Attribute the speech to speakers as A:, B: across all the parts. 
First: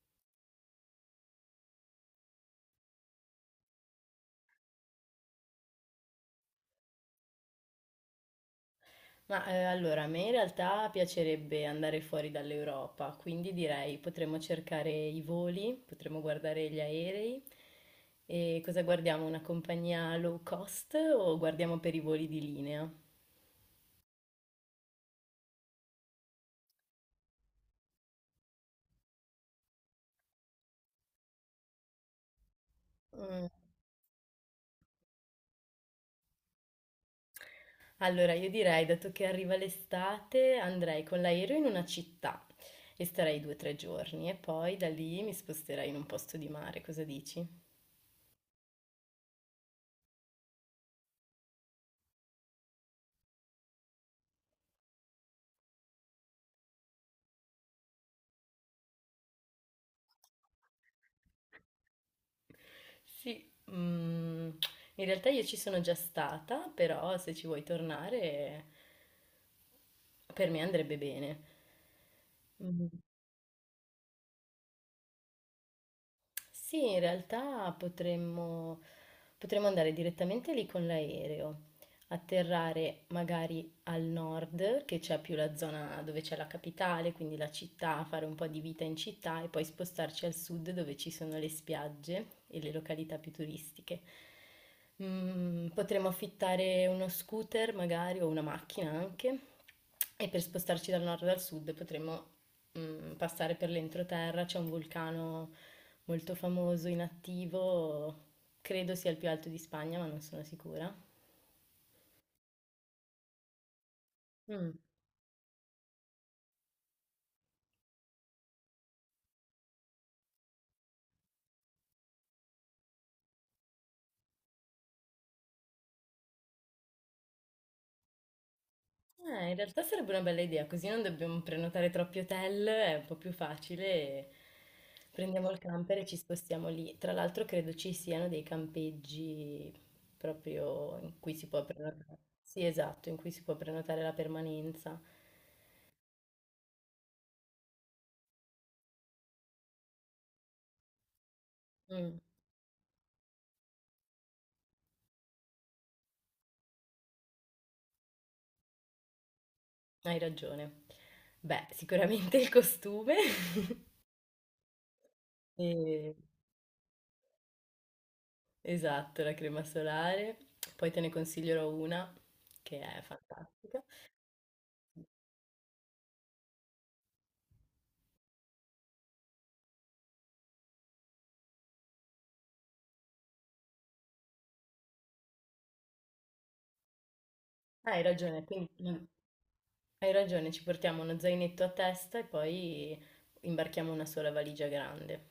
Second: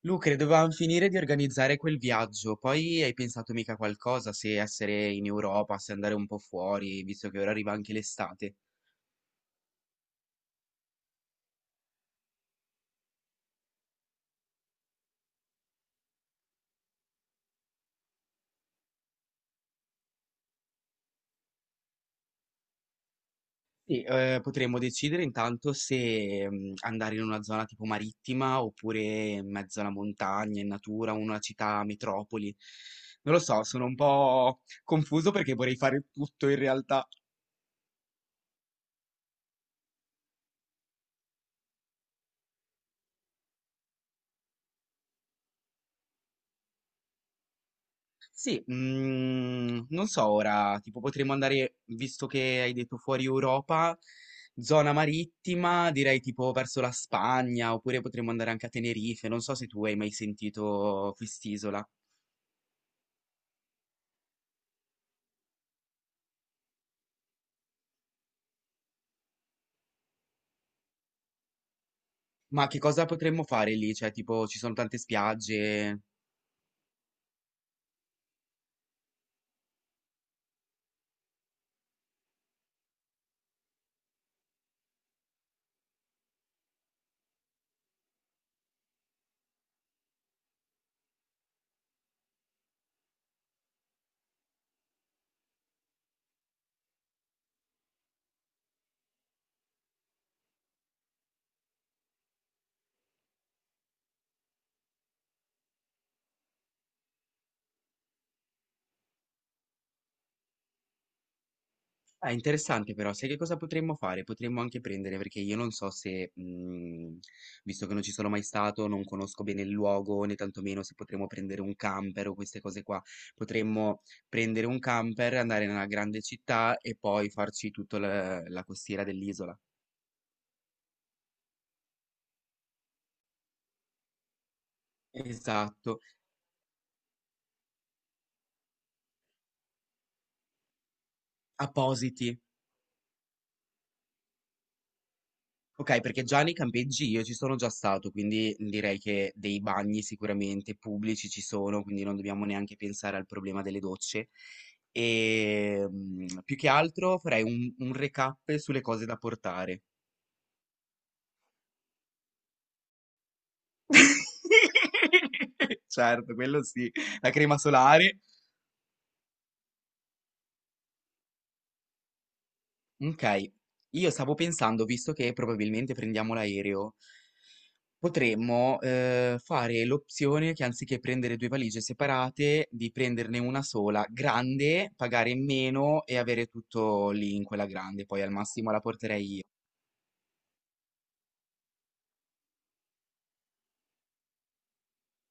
A: Lucre, dovevamo finire di organizzare quel viaggio, poi hai pensato mica qualcosa se essere in Europa, se andare un po' fuori, visto che ora arriva anche l'estate.
B: Ma allora, a me in realtà piacerebbe andare fuori dall'Europa, quindi direi potremmo cercare i voli, potremmo guardare gli aerei. E cosa guardiamo? Una compagnia low cost o guardiamo per i voli di linea?
A: Potremmo decidere intanto se andare in una zona tipo marittima oppure in mezzo alla montagna, in natura, una città metropoli. Non lo
B: Mm.
A: so, sono un po' confuso perché vorrei fare tutto in realtà.
B: Allora, io direi, dato che arriva l'estate, andrei con l'aereo in una città e starei 2 o 3 giorni e poi da lì mi sposterei in un posto di mare. Cosa dici?
A: Sì, non so ora, tipo potremmo andare, visto che hai detto fuori Europa, zona marittima, direi tipo verso la Spagna, oppure potremmo andare anche a Tenerife, non so se tu hai mai sentito quest'isola.
B: Sì, in realtà io ci sono già stata, però se ci vuoi tornare per me andrebbe bene.
A: Ma che cosa potremmo fare lì? Cioè, tipo, ci sono tante spiagge.
B: Sì, in realtà potremmo andare direttamente lì con l'aereo, atterrare magari al nord, che c'è più la zona dove c'è la capitale, quindi la città, fare un po' di vita in città e poi spostarci al sud dove ci sono le spiagge e le località più turistiche. Mm, potremmo affittare uno scooter magari o una macchina anche e per spostarci dal nord al sud potremmo passare per l'entroterra. C'è un vulcano molto famoso, inattivo, credo sia il più alto di Spagna, ma non sono sicura.
A: Ah, interessante però, sai che cosa potremmo fare? Potremmo
B: Mm.
A: anche prendere, perché io non so se, visto che non ci sono mai stato, non conosco bene il luogo, né tantomeno se potremmo prendere un camper o queste cose qua. Potremmo prendere un camper, andare nella grande città e poi farci tutta la costiera
B: In
A: dell'isola.
B: realtà sarebbe una bella idea, così non dobbiamo prenotare troppi hotel, è un po' più facile. Prendiamo il camper
A: Esatto,
B: e ci spostiamo lì. Tra l'altro credo ci siano dei campeggi proprio in cui si può prenotare.
A: appositi.
B: Sì, esatto, in cui si può prenotare la permanenza.
A: Ok, perché già nei campeggi io ci sono già stato, quindi direi che dei bagni sicuramente pubblici ci sono, quindi non
B: Mm,
A: dobbiamo neanche pensare al problema delle docce. E più che altro farei un recap sulle cose da portare.
B: hai ragione. Beh, sicuramente il costume. E
A: Certo, quello sì, la crema solare.
B: Esatto, la crema solare. Poi te ne consiglierò una che è
A: Ok,
B: fantastica.
A: io stavo pensando, visto che probabilmente prendiamo l'aereo. Potremmo, fare l'opzione che anziché prendere 2 valigie separate, di prenderne una sola grande, pagare meno e avere tutto lì in quella
B: Hai
A: grande, poi al
B: ragione, quindi
A: massimo la porterei io.
B: hai ragione, ci portiamo uno zainetto a testa e poi imbarchiamo una sola valigia grande.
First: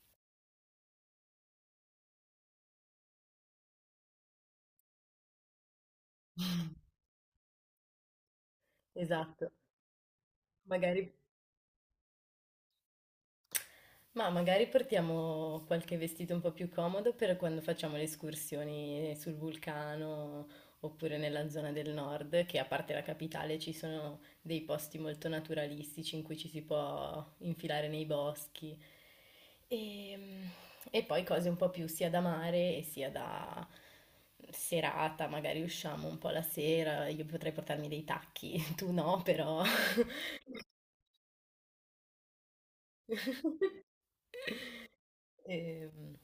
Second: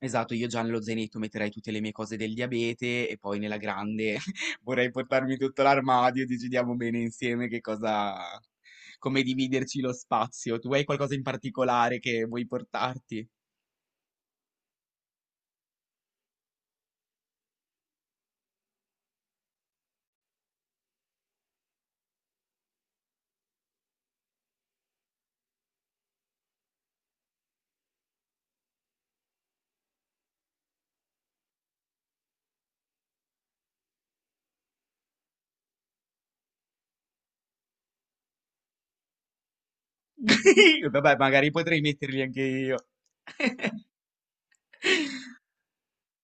A: Esatto, io già nello zainetto metterei tutte le mie cose del diabete e poi nella grande vorrei portarmi tutto l'armadio, decidiamo bene insieme che cosa come
B: Esatto,
A: dividerci lo spazio. Tu hai
B: magari
A: qualcosa in particolare che vuoi portarti?
B: Ma magari portiamo qualche vestito un po' più comodo per quando facciamo le escursioni sul vulcano oppure nella zona del nord, che a parte la capitale ci sono dei posti molto naturalistici in cui ci si può infilare nei boschi. E, e poi cose un po' più sia da mare e sia da serata, magari usciamo un po' la sera, io potrei portarmi dei tacchi, tu no, però...
A: Mm. Vabbè, magari potrei metterli anche io.
B: Ehm,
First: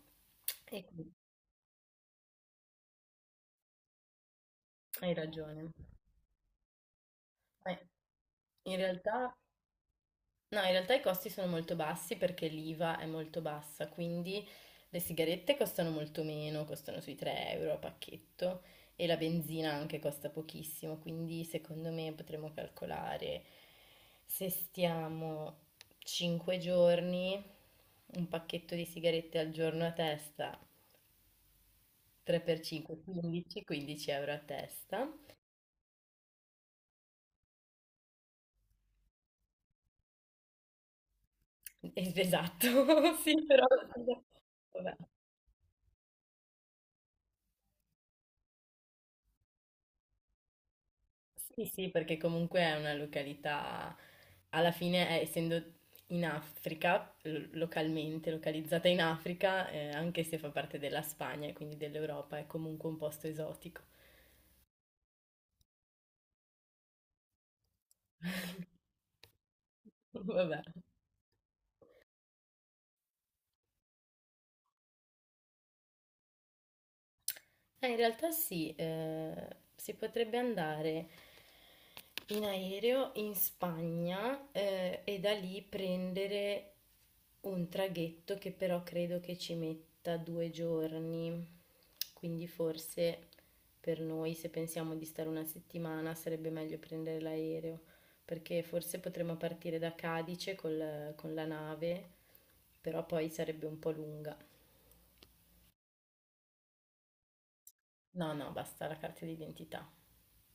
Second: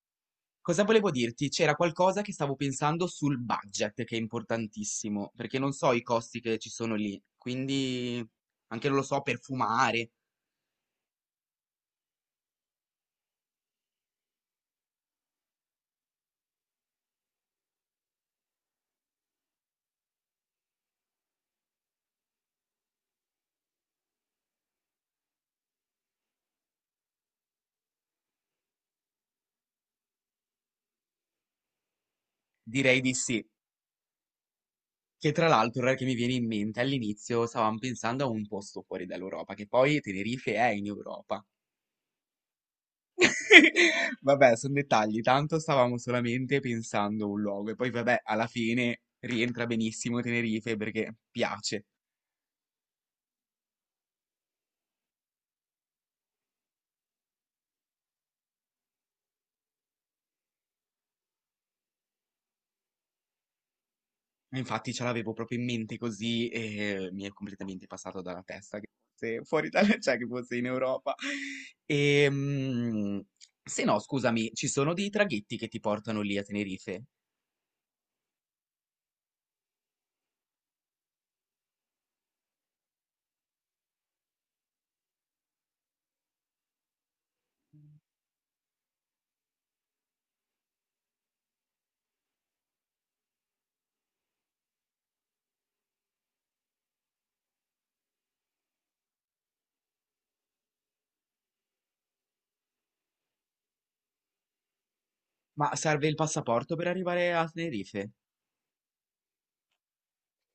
B: E,
A: Cosa volevo dirti? C'era qualcosa che stavo pensando sul budget, che è
B: Hai
A: importantissimo, perché
B: ragione.
A: non so i costi che ci sono lì,
B: Eh,
A: quindi
B: In
A: anche non lo so,
B: realtà,
A: per fumare,
B: no, in realtà i costi sono molto bassi perché l'IVA è molto bassa, quindi le sigarette costano molto meno, costano sui 3 € a pacchetto e la benzina anche costa pochissimo, quindi secondo me potremmo calcolare se stiamo 5 giorni, un pacchetto di sigarette al giorno a testa, 3 per 5,
A: direi di sì.
B: 15, 15 € a testa.
A: Che tra l'altro, ora che mi viene in mente, all'inizio stavamo pensando a un posto fuori dall'Europa, che poi Tenerife è in Europa.
B: Esatto, sì, però...
A: Vabbè, sono
B: Vabbè.
A: dettagli, tanto stavamo solamente pensando a un luogo e poi vabbè, alla fine rientra benissimo Tenerife perché
B: Sì,
A: piace.
B: sì, perché comunque è una località, alla fine, essendo in Africa, localmente, localizzata in Africa, anche se fa parte della Spagna e quindi dell'Europa, è comunque un posto esotico.
A: Infatti ce l'avevo proprio in mente così e mi è completamente passato dalla testa che fosse fuori dalla, cioè che fosse
B: Vabbè.
A: in Europa. E, se no, scusami, ci sono dei traghetti che ti portano lì a Tenerife,
B: In realtà sì, si potrebbe andare in aereo in Spagna e da lì prendere un traghetto che però credo che ci metta 2 giorni. Quindi forse per noi, se pensiamo di stare una settimana, sarebbe meglio prendere l'aereo, perché forse potremmo partire da Cadice con la nave, però poi sarebbe un po' lunga.
A: ma serve il passaporto per arrivare a Tenerife?
B: No, no, basta la carta d'identità.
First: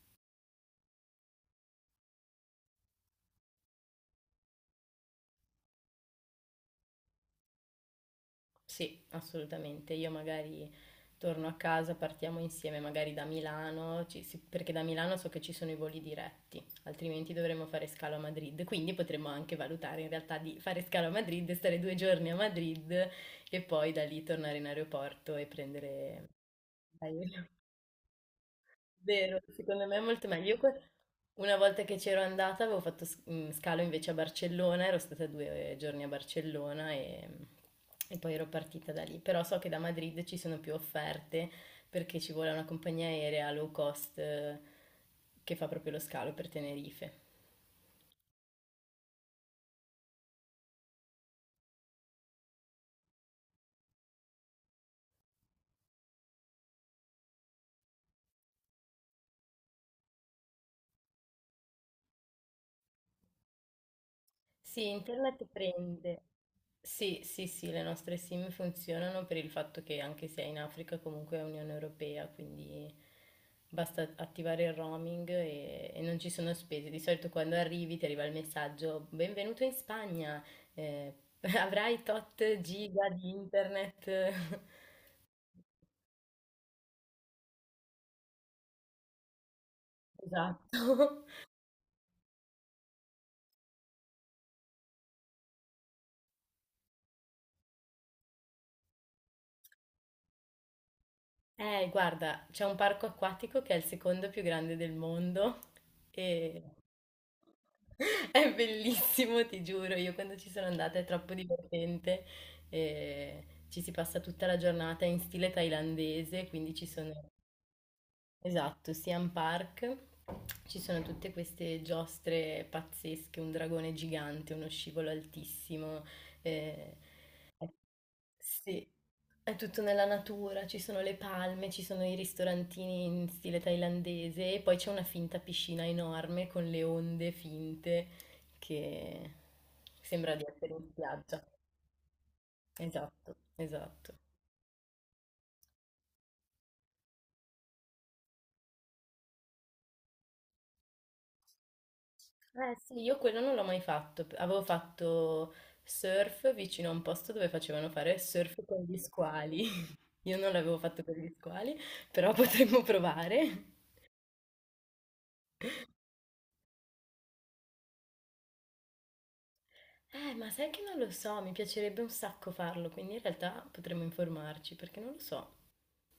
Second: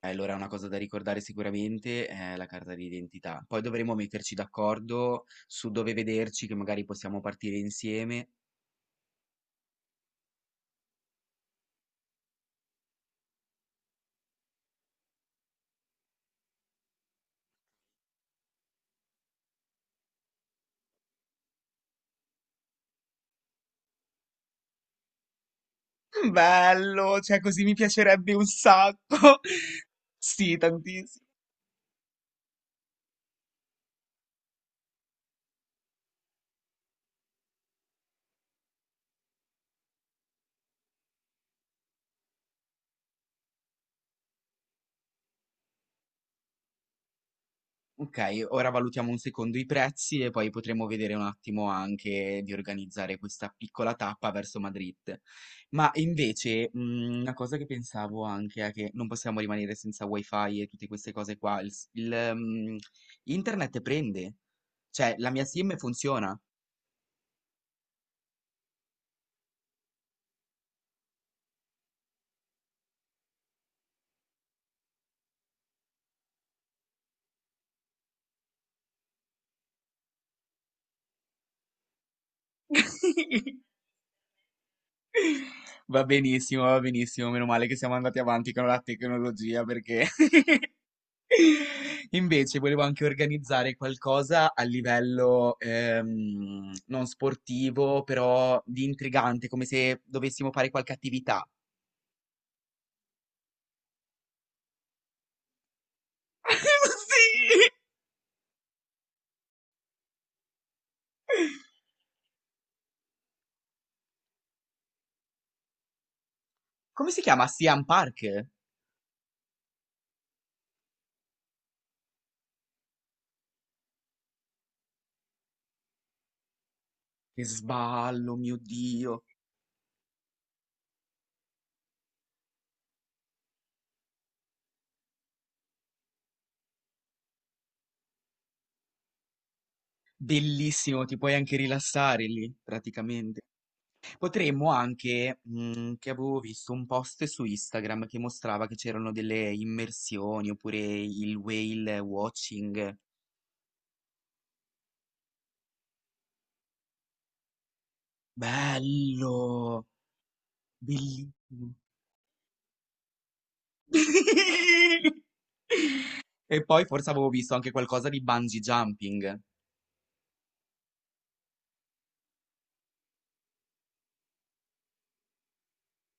A: Allora, una cosa da ricordare sicuramente è la carta d'identità. Poi dovremo metterci d'accordo su dove vederci, che magari possiamo partire insieme.
B: Sì, assolutamente. Io magari torno a casa, partiamo insieme magari da Milano, sì, perché da Milano so che ci sono i voli diretti, altrimenti dovremmo fare scalo a Madrid. Quindi potremmo anche valutare in realtà di fare scalo a Madrid, stare 2 giorni a Madrid e poi da lì tornare in aeroporto e prendere
A: Bello, cioè
B: l'aereo.
A: così mi piacerebbe un sacco.
B: Vero, secondo me è molto meglio.
A: Sì, tantissimo.
B: Una volta che c'ero andata avevo fatto scalo invece a Barcellona, ero stata due giorni a Barcellona e poi ero partita da lì. Però so che da Madrid ci sono più offerte perché ci vuole una compagnia aerea low cost che fa proprio lo scalo per Tenerife.
A: Ok, ora valutiamo un secondo i prezzi e poi potremo vedere un attimo anche di organizzare questa piccola tappa verso Madrid. Ma invece, una cosa che pensavo anche è che non possiamo rimanere senza wifi e tutte queste cose qua. Internet prende,
B: Sì,
A: cioè la mia
B: internet
A: SIM
B: prende.
A: funziona.
B: Sì, sì, sì, le nostre SIM funzionano per il fatto che anche se è in Africa comunque è Unione Europea, quindi basta attivare il roaming e non ci sono spese. Di solito quando arrivi ti arriva il messaggio, benvenuto in Spagna, eh, avrai tot giga di internet.
A: Va benissimo, meno male che siamo andati avanti con la tecnologia perché
B: Esatto.
A: Invece volevo anche organizzare qualcosa a livello non sportivo, però di intrigante, come se dovessimo fare qualche attività.
B: Guarda, c'è un parco acquatico che è il secondo più grande del mondo e
A: Sì!
B: è bellissimo, ti giuro. Io quando ci sono andata è troppo divertente. E ci si passa tutta la giornata in stile thailandese, quindi ci
A: Come
B: sono,
A: si chiama? Siam Park?
B: esatto, Siam Park. Ci sono tutte queste giostre pazzesche, un dragone gigante, uno scivolo altissimo. Eh,
A: Che sballo, mio
B: sì,
A: Dio.
B: è tutto nella natura, ci sono le palme, ci sono i ristorantini in stile thailandese e poi c'è una finta piscina enorme con le onde finte che sembra di essere in
A: Bellissimo, ti puoi
B: spiaggia.
A: anche rilassare lì,
B: Esatto,
A: praticamente.
B: esatto.
A: Potremmo anche, che avevo visto un post su Instagram che mostrava che c'erano delle immersioni oppure il whale
B: Eh
A: watching.
B: sì, io quello non l'ho mai fatto. Avevo fatto surf vicino a un posto dove facevano fare surf con gli squali.
A: Bello,
B: Io non l'avevo fatto per gli
A: bellissimo.
B: squali, però potremmo provare.
A: E poi forse avevo visto anche qualcosa di bungee jumping.
B: Ma sai che non lo so, mi piacerebbe un sacco farlo, quindi in realtà potremmo informarci, perché non lo so.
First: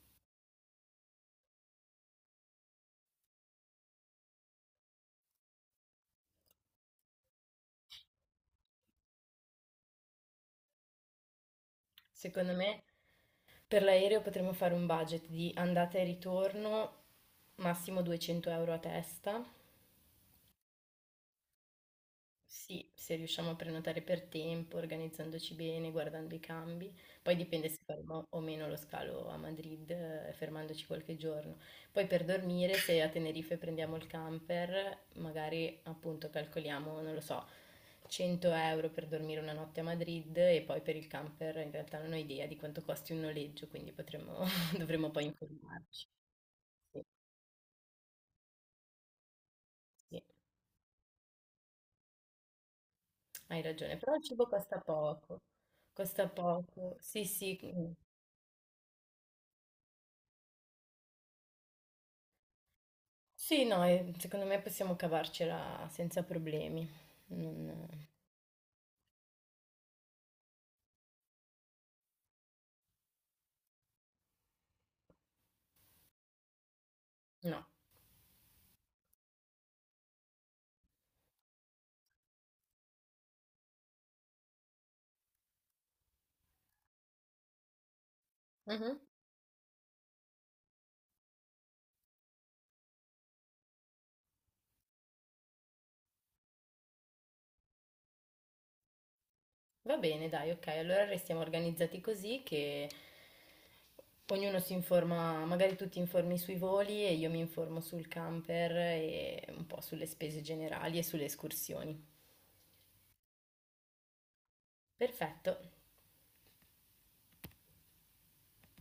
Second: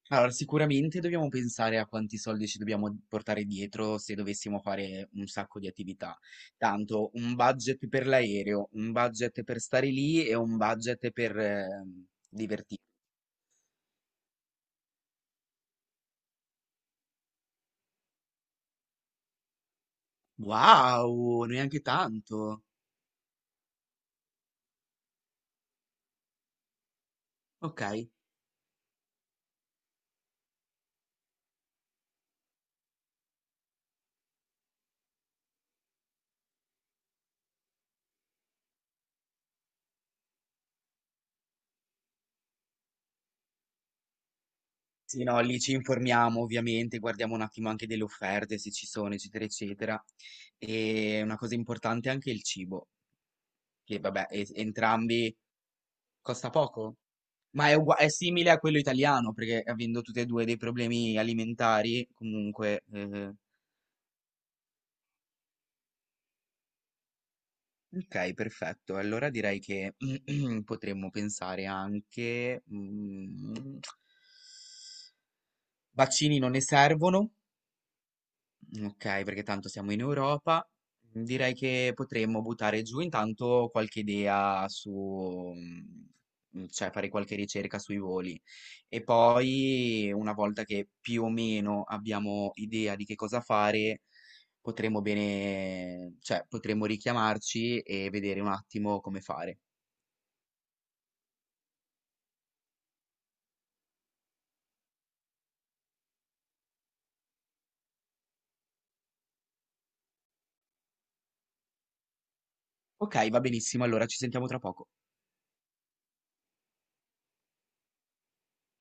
A: Allora, sicuramente dobbiamo pensare a quanti soldi ci dobbiamo portare dietro se dovessimo fare un sacco di attività. Tanto un budget per l'aereo, un budget per stare lì e un budget per
B: Secondo
A: divertirsi.
B: me per l'aereo potremmo fare un budget di andata e ritorno, massimo 200 € a testa.
A: Wow, neanche tanto.
B: Sì, se riusciamo a prenotare per tempo, organizzandoci bene, guardando i cambi. Poi dipende se
A: Ok.
B: faremo o meno lo scalo a Madrid, fermandoci qualche giorno. Poi per dormire, se a Tenerife prendiamo il camper, magari appunto calcoliamo, non lo so, 100 € per dormire una notte a Madrid e poi per il camper in realtà non ho idea di quanto costi un noleggio, quindi potremmo, dovremmo
A: Sì,
B: poi
A: no, lì ci
B: informarci.
A: informiamo ovviamente,
B: Sì,
A: guardiamo un attimo anche delle offerte, se ci sono, eccetera, eccetera.
B: sì,
A: E una cosa importante è anche il cibo,
B: hai ragione,
A: che
B: però il
A: vabbè,
B: cibo
A: e-
B: costa
A: entrambi
B: poco, costa
A: costa
B: poco.
A: poco,
B: Sì, sì,
A: ma è,
B: mm.
A: ugua- è simile a quello italiano, perché avendo tutti e due dei problemi alimentari, comunque...
B: Sì, no, e secondo me possiamo cavarcela senza problemi. Non-
A: ok, perfetto. Allora direi che potremmo pensare anche... vaccini non ne servono.
B: No.
A: Ok, perché tanto siamo in Europa. Mhmm, direi che potremmo buttare giù intanto qualche idea su, cioè fare qualche ricerca sui voli.
B: Mhm.
A: E poi, una volta che più o meno abbiamo idea di che cosa fare, potremmo bene, cioè potremmo richiamarci e vedere un attimo come fare.
B: Va bene, dai, ok, allora restiamo organizzati così che ognuno si informa, magari tu ti informi sui voli e io mi informo sul camper e un po' sulle spese generali e sulle escursioni.
A: Ok, va benissimo, allora ci sentiamo tra poco.
B: Perfetto.